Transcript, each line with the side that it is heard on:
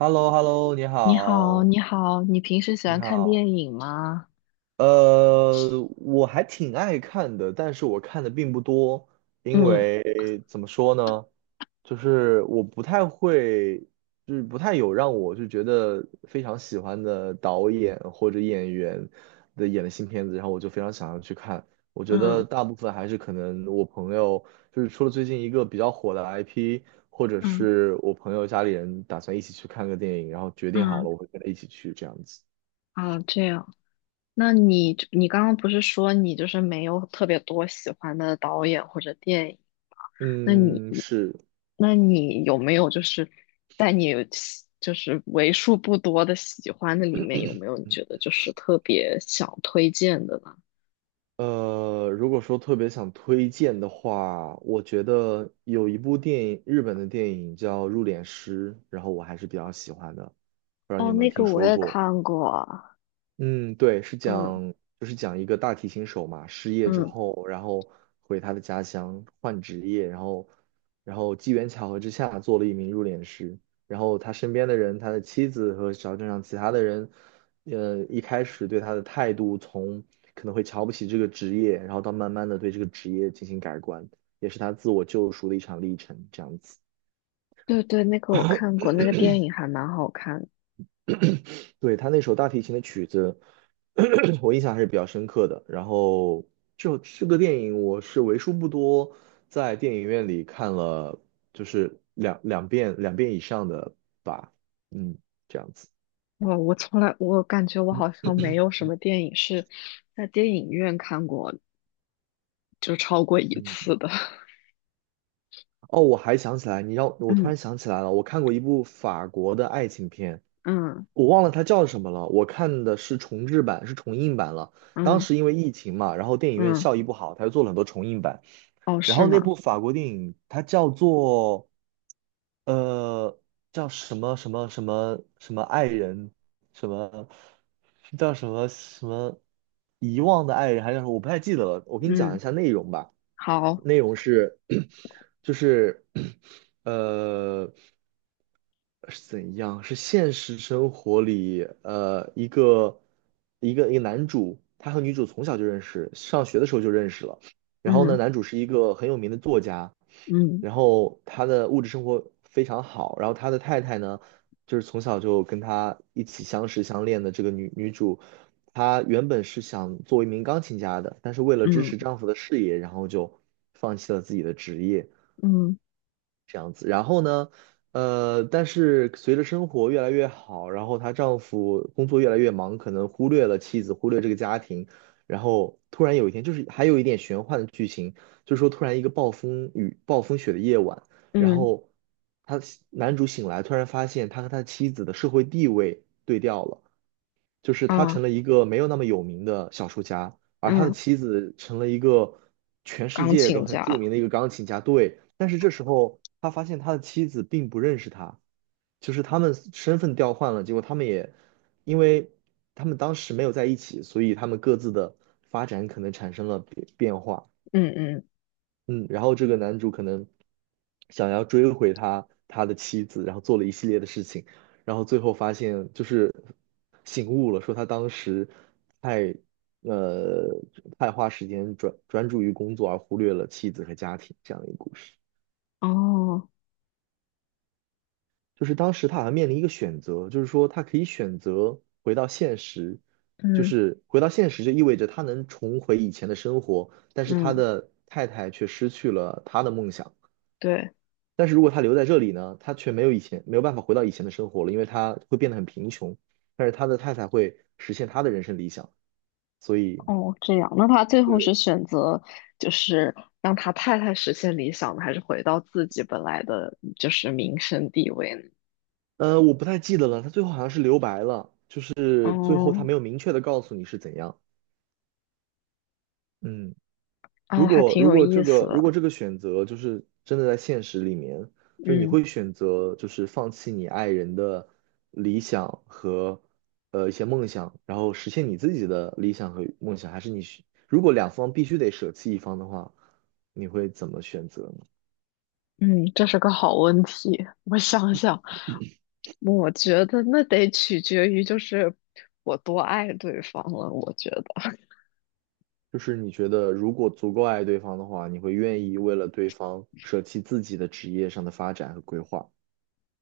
right: h e l l o h e l l o 你
left: 你好，
right: 好，
left: 你好，你平时喜
right: 你
left: 欢看
right: 好，
left: 电影吗？
right: 呃，我还挺爱看的，但是我看的并不多，因
left: 嗯
right: 为怎么说呢，就是我不太会，就是不太有让我就觉得非常喜欢的导演或者演员的演的新片子，然后我就非常想要去看。我觉得
left: 嗯
right: 大部分还是可能我朋友，就是除了最近一个比较火的 IP，或者
left: 嗯
right: 是我朋友家里人打算一起去看个电影，然后决定好
left: 嗯，
right: 了我会跟他一起去这样子。
left: 啊，这样。那你刚刚不是说你就是没有特别多喜欢的导演或者电影？那你
right: 嗯，是。
left: 有没有就是在你就是为数不多的喜欢的里面，有没有你觉得就是特别想推荐的呢？
right: 如果说特别想推荐的话，我觉得有一部电影，日本的电影叫《入殓师》，然后我还是比较喜欢的，不知道你
left: 哦，
right: 有没
left: 那
right: 有
left: 个
right: 听
left: 我
right: 说
left: 也
right: 过？
left: 看过，
right: 嗯，对，是
left: 嗯
right: 讲就是讲一个大提琴手嘛，失业之
left: 嗯，
right: 后，然后回他的家乡换职业，然后机缘巧合之下做了一名入殓师，然后他身边的人，他的妻子和小镇上其他的人，一开始对他的态度从可能会瞧不起这个职业，然后到慢慢的对这个职业进行改观，也是他自我救赎的一场历程，这样子。
left: 对对，那个我看过，那个电影还蛮好看的。
right: 对，他那首大提琴的曲子，我印象还是比较深刻的。然后就这个电影，我是为数不多在电影院里看了，就是两遍两遍以上的吧。嗯，这样子。
left: 哇，我从来，我感觉我好像没有什么电影是在电影院看过，就超过一
right: 嗯，
left: 次的。
right: 哦，我还想起来，你让我突
left: 嗯
right: 然想起来了，我看过一部法国的爱情片，
left: 嗯
right: 我忘了它叫什么了。我看的是重制版，是重映版了。当
left: 嗯
right: 时因为疫情嘛，然后电影院
left: 嗯，
right: 效益不好，他又做了很多重映版。
left: 哦，
right: 然
left: 是
right: 后那
left: 吗？
right: 部法国电影它叫做呃叫什么什么什么什么爱人，什么叫什么什么遗忘的爱人，还是什么我不太记得了。我给你讲一
left: 嗯，
right: 下内容吧。
left: 好，
right: 内容是 就是呃是怎样？是现实生活里一个男主，他和女主从小就认识，上学的时候就认识了。然后呢，
left: 嗯
right: 男主是一个很有名的作家，
left: 嗯
right: 然后他的物质生活非常好，然后他的太太呢，就是从小就跟他一起相识相恋的这个女主，她原本是想做一名钢琴家的，但是为了支持
left: 嗯
right: 丈夫的事业，然后就放弃了自己的职业。
left: 嗯
right: 这样子。然后呢，但是随着生活越来越好，然后她丈夫工作越来越忙，可能忽略了妻子，忽略这个家庭。然后突然有一天，就是还有一点玄幻的剧情，就是说突然一个暴风雨、暴风雪的夜晚，然
left: 嗯
right: 后他男主醒来，突然发现他和他妻子的社会地位对调了。就是他
left: 啊
right: 成了一个没有那么有名的小说家，而他的
left: 嗯，
right: 妻子成了一个全世
left: 钢
right: 界都
left: 琴
right: 很著
left: 家，
right: 名的一个钢琴家。对，但是这时候他发现他的妻子并不认识他，就是他们身份调换了，结果他们也因为他们当时没有在一起，所以他们各自的发展可能产生了变化。
left: 嗯嗯，
right: 嗯，然后这个男主可能想要追回他的妻子，然后做了一系列的事情，然后最后发现就是醒悟了，说他当时太呃太花时间专注于工作，而忽略了妻子和家庭这样的一个故事。
left: 哦，
right: 就是当时他好像面临一个选择，就是说他可以选择回到现实，就
left: 嗯
right: 是回到现实就意味着他能重回以前的生活，但是他
left: 嗯，
right: 的太太却失去了他的梦想。
left: 对，
right: 但是如果他留在这里呢，他却没有办法回到以前的生活了，因为他会变得很贫穷。但是他的太太会实现他的人生理想，所以
left: 哦，这样，那他最后是
right: 对，
left: 选择就是让他太太实现理想呢，还是回到自己本来的就是名声地位呢？
right: 我不太记得了，他最后好像是留白了，就是最后他
left: 哦。
right: 没有明确的告诉你是怎样。嗯。如
left: 啊，还
right: 果
left: 挺
right: 如
left: 有
right: 果
left: 意
right: 这
left: 思
right: 个如果
left: 的。
right: 这个选择就是真的在现实里面，就是你
left: 嗯
right: 会选择就是放弃你爱人的理想和一些梦想，然后实现你自己的理想和梦想，还是如果两方必须得舍弃一方的话，你会怎么选择呢？
left: 嗯，这是个好问题。我想想，我觉得那得取决于就是我多爱对方了。我觉得
right: 就是你觉得如果足够爱对方的话，你会愿意为了对方舍弃自己的职业上的发展和规划？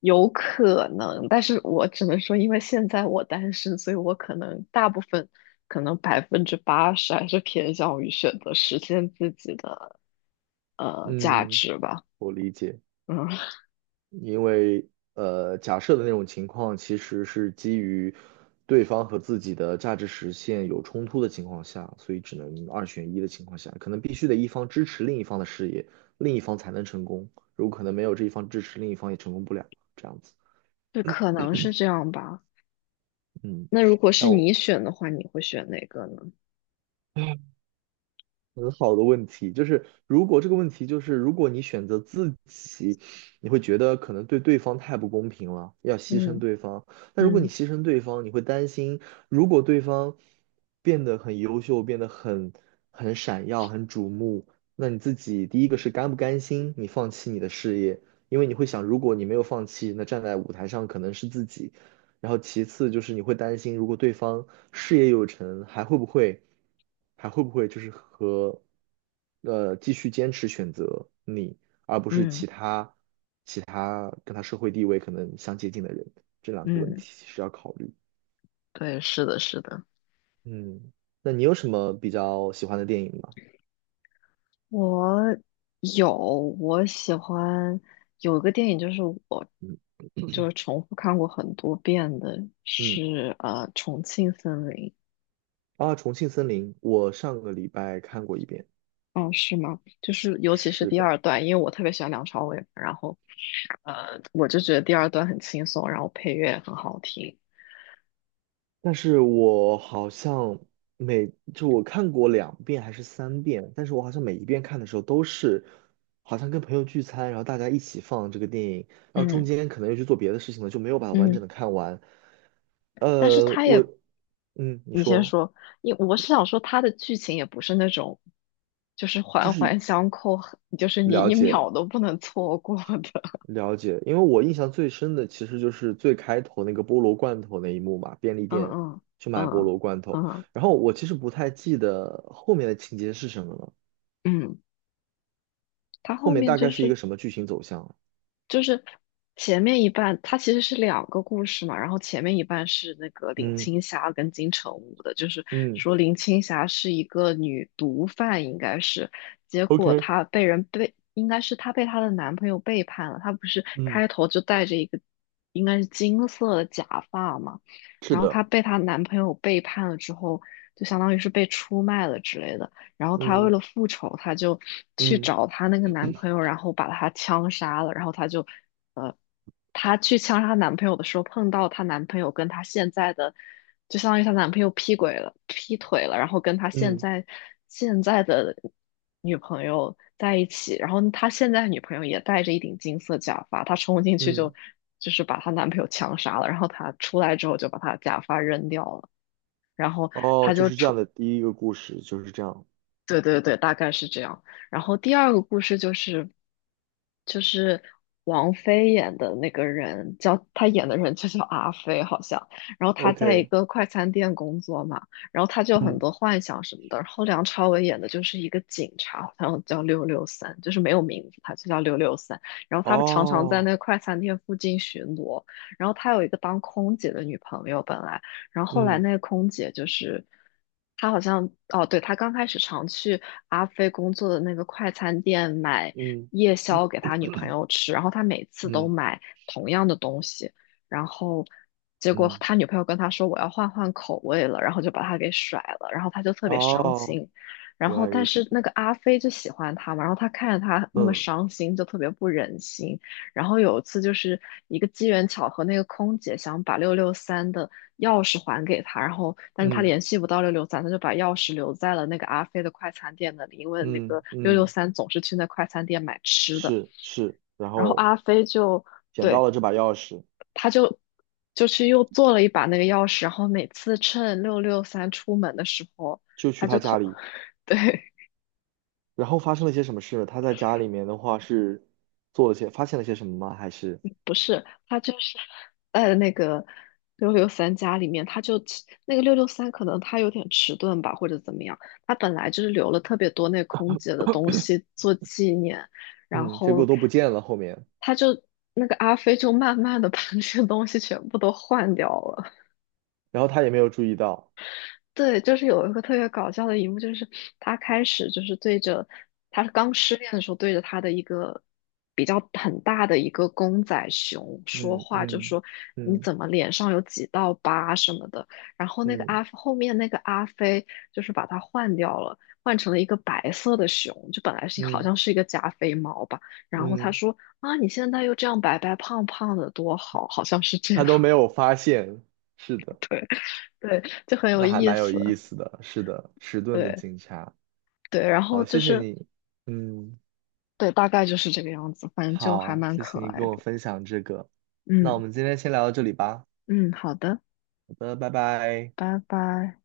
left: 有可能，但是我只能说，因为现在我单身，所以我可能大部分，可能80%还是偏向于选择实现自己的价
right: 嗯，
left: 值吧。
right: 我理解。
left: 嗯，
right: 因为假设的那种情况其实是基于对方和自己的价值实现有冲突的情况下，所以只能二选一的情况下，可能必须得一方支持另一方的事业，另一方才能成功。如果可能没有这一方支持，另一方也成功不了，这样子。
left: 就可能是这样吧。
right: 嗯，
left: 那如果是
right: 但我。
left: 你选的话，你会选哪个呢？
right: 很好的问题，就是如果这个问题就是，如果你选择自己，你会觉得可能对对方太不公平了，要牺牲
left: 嗯
right: 对方。但如果你
left: 嗯
right: 牺牲对方，你会担心，如果对方变得很优秀，变得很闪耀、很瞩目，那你自己第一个是甘不甘心你放弃你的事业？因为你会想，如果你没有放弃，那站在舞台上可能是自己；然后其次就是你会担心，如果对方事业有成，还会不会，就是和，继续坚持选择你，而不是
left: 嗯
right: 其他跟他社会地位可能相接近的人，这两个问
left: 嗯。
right: 题是要考虑。
left: 对，是的，是的，
right: 嗯，那你有什么比较喜欢的电影吗？
left: 我有，我喜欢有一个电影，就是我
right: 嗯
left: 就是重复看过很多遍的，
right: 嗯，
left: 是《重庆森林》。
right: 啊，《重庆森林》，我上个礼拜看过一遍。
left: 哦，是吗？就是尤其是
right: 是
left: 第
right: 的。
left: 二段，因为我特别喜欢梁朝伟，然后我就觉得第二段很轻松，然后配乐也很好听。
right: 但是我好像就我看过两遍还是三遍，但是我好像每一遍看的时候都是，好像跟朋友聚餐，然后大家一起放这个电影，然后中
left: 嗯
right: 间可能又去做别的事情了，就没有把它完整
left: 嗯，
right: 的看完。
left: 但是
right: 呃，
left: 他
right: 我，
left: 也
right: 嗯，你
left: 你先
right: 说，
left: 说，我是想说它的剧情也不是那种，就是
right: 就
left: 环
right: 是
left: 环相扣，就是你
right: 了
left: 一
right: 解
left: 秒都不能错过的。
right: 了解，因为我印象最深的其实就是最开头那个菠萝罐头那一幕嘛，便利
left: 嗯
right: 店
left: 嗯
right: 去买菠
left: 嗯
right: 萝罐头，
left: 嗯
right: 然后我其实不太记得后面的情节是什么了。
left: 嗯，它
right: 后
left: 后
right: 面
left: 面
right: 大
left: 就
right: 概是一
left: 是
right: 个什么剧情走向？
left: 就是前面一半，它其实是两个故事嘛，然后前面一半是那个林
right: 嗯
left: 青霞跟金城武的，就是
right: 嗯
left: 说林青霞是一个女毒贩，应该是，结果
right: ，OK，
left: 她被人背，应该是她被她的男朋友背叛了，她不是
right: 嗯，
left: 开头就戴着一个应该是金色的假发嘛，
right: 是
left: 然后她
right: 的，
left: 被她男朋友背叛了之后，就相当于是被出卖了之类的。然后她为
right: 嗯
left: 了复仇，她就去
right: 嗯
left: 找她那个男朋友，然后把他枪杀了，呃，她去枪杀她男朋友的时候，碰到她男朋友跟她现在的，就相当于她男朋友劈鬼了，劈腿了，然后跟她现
right: 嗯
left: 在的女朋友在一起，然后她现在女朋友也戴着一顶金色假发，她冲进去
right: 嗯，
left: 就是把她男朋友枪杀了，然后她出来之后就把她假发扔掉了。然后
right: 哦，
left: 她
right: 就
left: 就
right: 是这
left: 出
right: 样的第一个故事就是这样
left: 对对对，大概是这样。然后第二个故事就是，就是王菲演的那个人叫她演的人就叫阿飞好像。然后她在一
right: ，OK，
left: 个快餐店工作嘛，然后她就有很
right: 嗯，
left: 多幻想什么的。然后梁朝伟演的就是一个警察，好像叫六六三，就是没有名字，他就叫六六三。然后他常常在那个
right: 哦，
left: 快餐店附近巡逻。然后他有一个当空姐的女朋友，本来。然后后来
right: 嗯
left: 那个空姐就是，她好像哦，对，她刚开始常去阿飞工作的那个快餐店买
right: 嗯
left: 夜
right: 嗯
left: 宵给他女朋友吃，然后他每次都
right: 嗯
left: 买同样的东西，然后结果
right: 嗯，
left: 他女朋友跟他说我要换换口味了，然后就把他给甩了，然后他就特别伤
right: 哦，
left: 心。然
right: 原来
left: 后，但
right: 如
left: 是
right: 此，
left: 那个阿飞就喜欢他嘛，然后他看着他那么
right: 嗯
left: 伤心，就特别不忍心，然后有一次就是一个机缘巧合，那个空姐想把六六三的钥匙还给他，然后但是他
right: 嗯
left: 联系不到六六三，他就把钥匙留在了那个阿飞的快餐店那里，因为那个
right: 嗯
left: 六六
right: 嗯，
left: 三总是去那快餐店买吃的。
right: 是是，然
left: 然后
right: 后
left: 阿飞就
right: 捡
left: 对，
right: 到了这把钥匙，
left: 他就去又做了一把那个钥匙，然后每次趁六六三出门的时候，
right: 就
left: 他
right: 去
left: 就
right: 他家
left: 偷
right: 里，
left: 对，
right: 然后发生了些什么事？他在家里面的话是做了些，发现了些什么吗？还是？
left: 不是，他就是在那个六六三家里面，他就迟那个六六三可能他有点迟钝吧，或者怎么样，他本来就是留了特别多那空姐的东西做纪念，然
right: 嗯，结果
left: 后
right: 都不见了后面，
left: 他就那个阿飞就慢慢的把那些东西全部都换掉了。
right: 然后他也没有注意到，
left: 对，就是有一个特别搞笑的一幕，就是他开始就是对着他刚失恋的时候，对着他的一个比较很大的一个公仔熊说
right: 嗯
left: 话，就
right: 嗯
left: 说你
right: 嗯
left: 怎么脸上有几道疤什么的。然后那个
right: 嗯
left: 后面那个阿飞就是把它换掉了，换成了一个白色的熊，就本来是好
right: 嗯
left: 像是一个加菲猫吧。然后他
right: 嗯，
left: 说啊，你现在又这样白白胖胖的，多好，好像是这样，
right: 他都没有发现，是 的，
left: 对对，就很有
right: 那还
left: 意
right: 蛮有意
left: 思。
right: 思的，是的，迟钝的
left: 对
right: 警察，
left: 对，然后
right: 好，
left: 就
right: 谢谢
left: 是
right: 你，嗯，
left: 对，大概就是这个样子，反正就还
right: 好，
left: 蛮
right: 谢
left: 可
right: 谢你
left: 爱
right: 跟我
left: 的。
right: 分享这个，那我
left: 嗯
right: 们今天先聊到这里吧，
left: 嗯，好的，
right: 好的，拜拜。
left: 拜拜。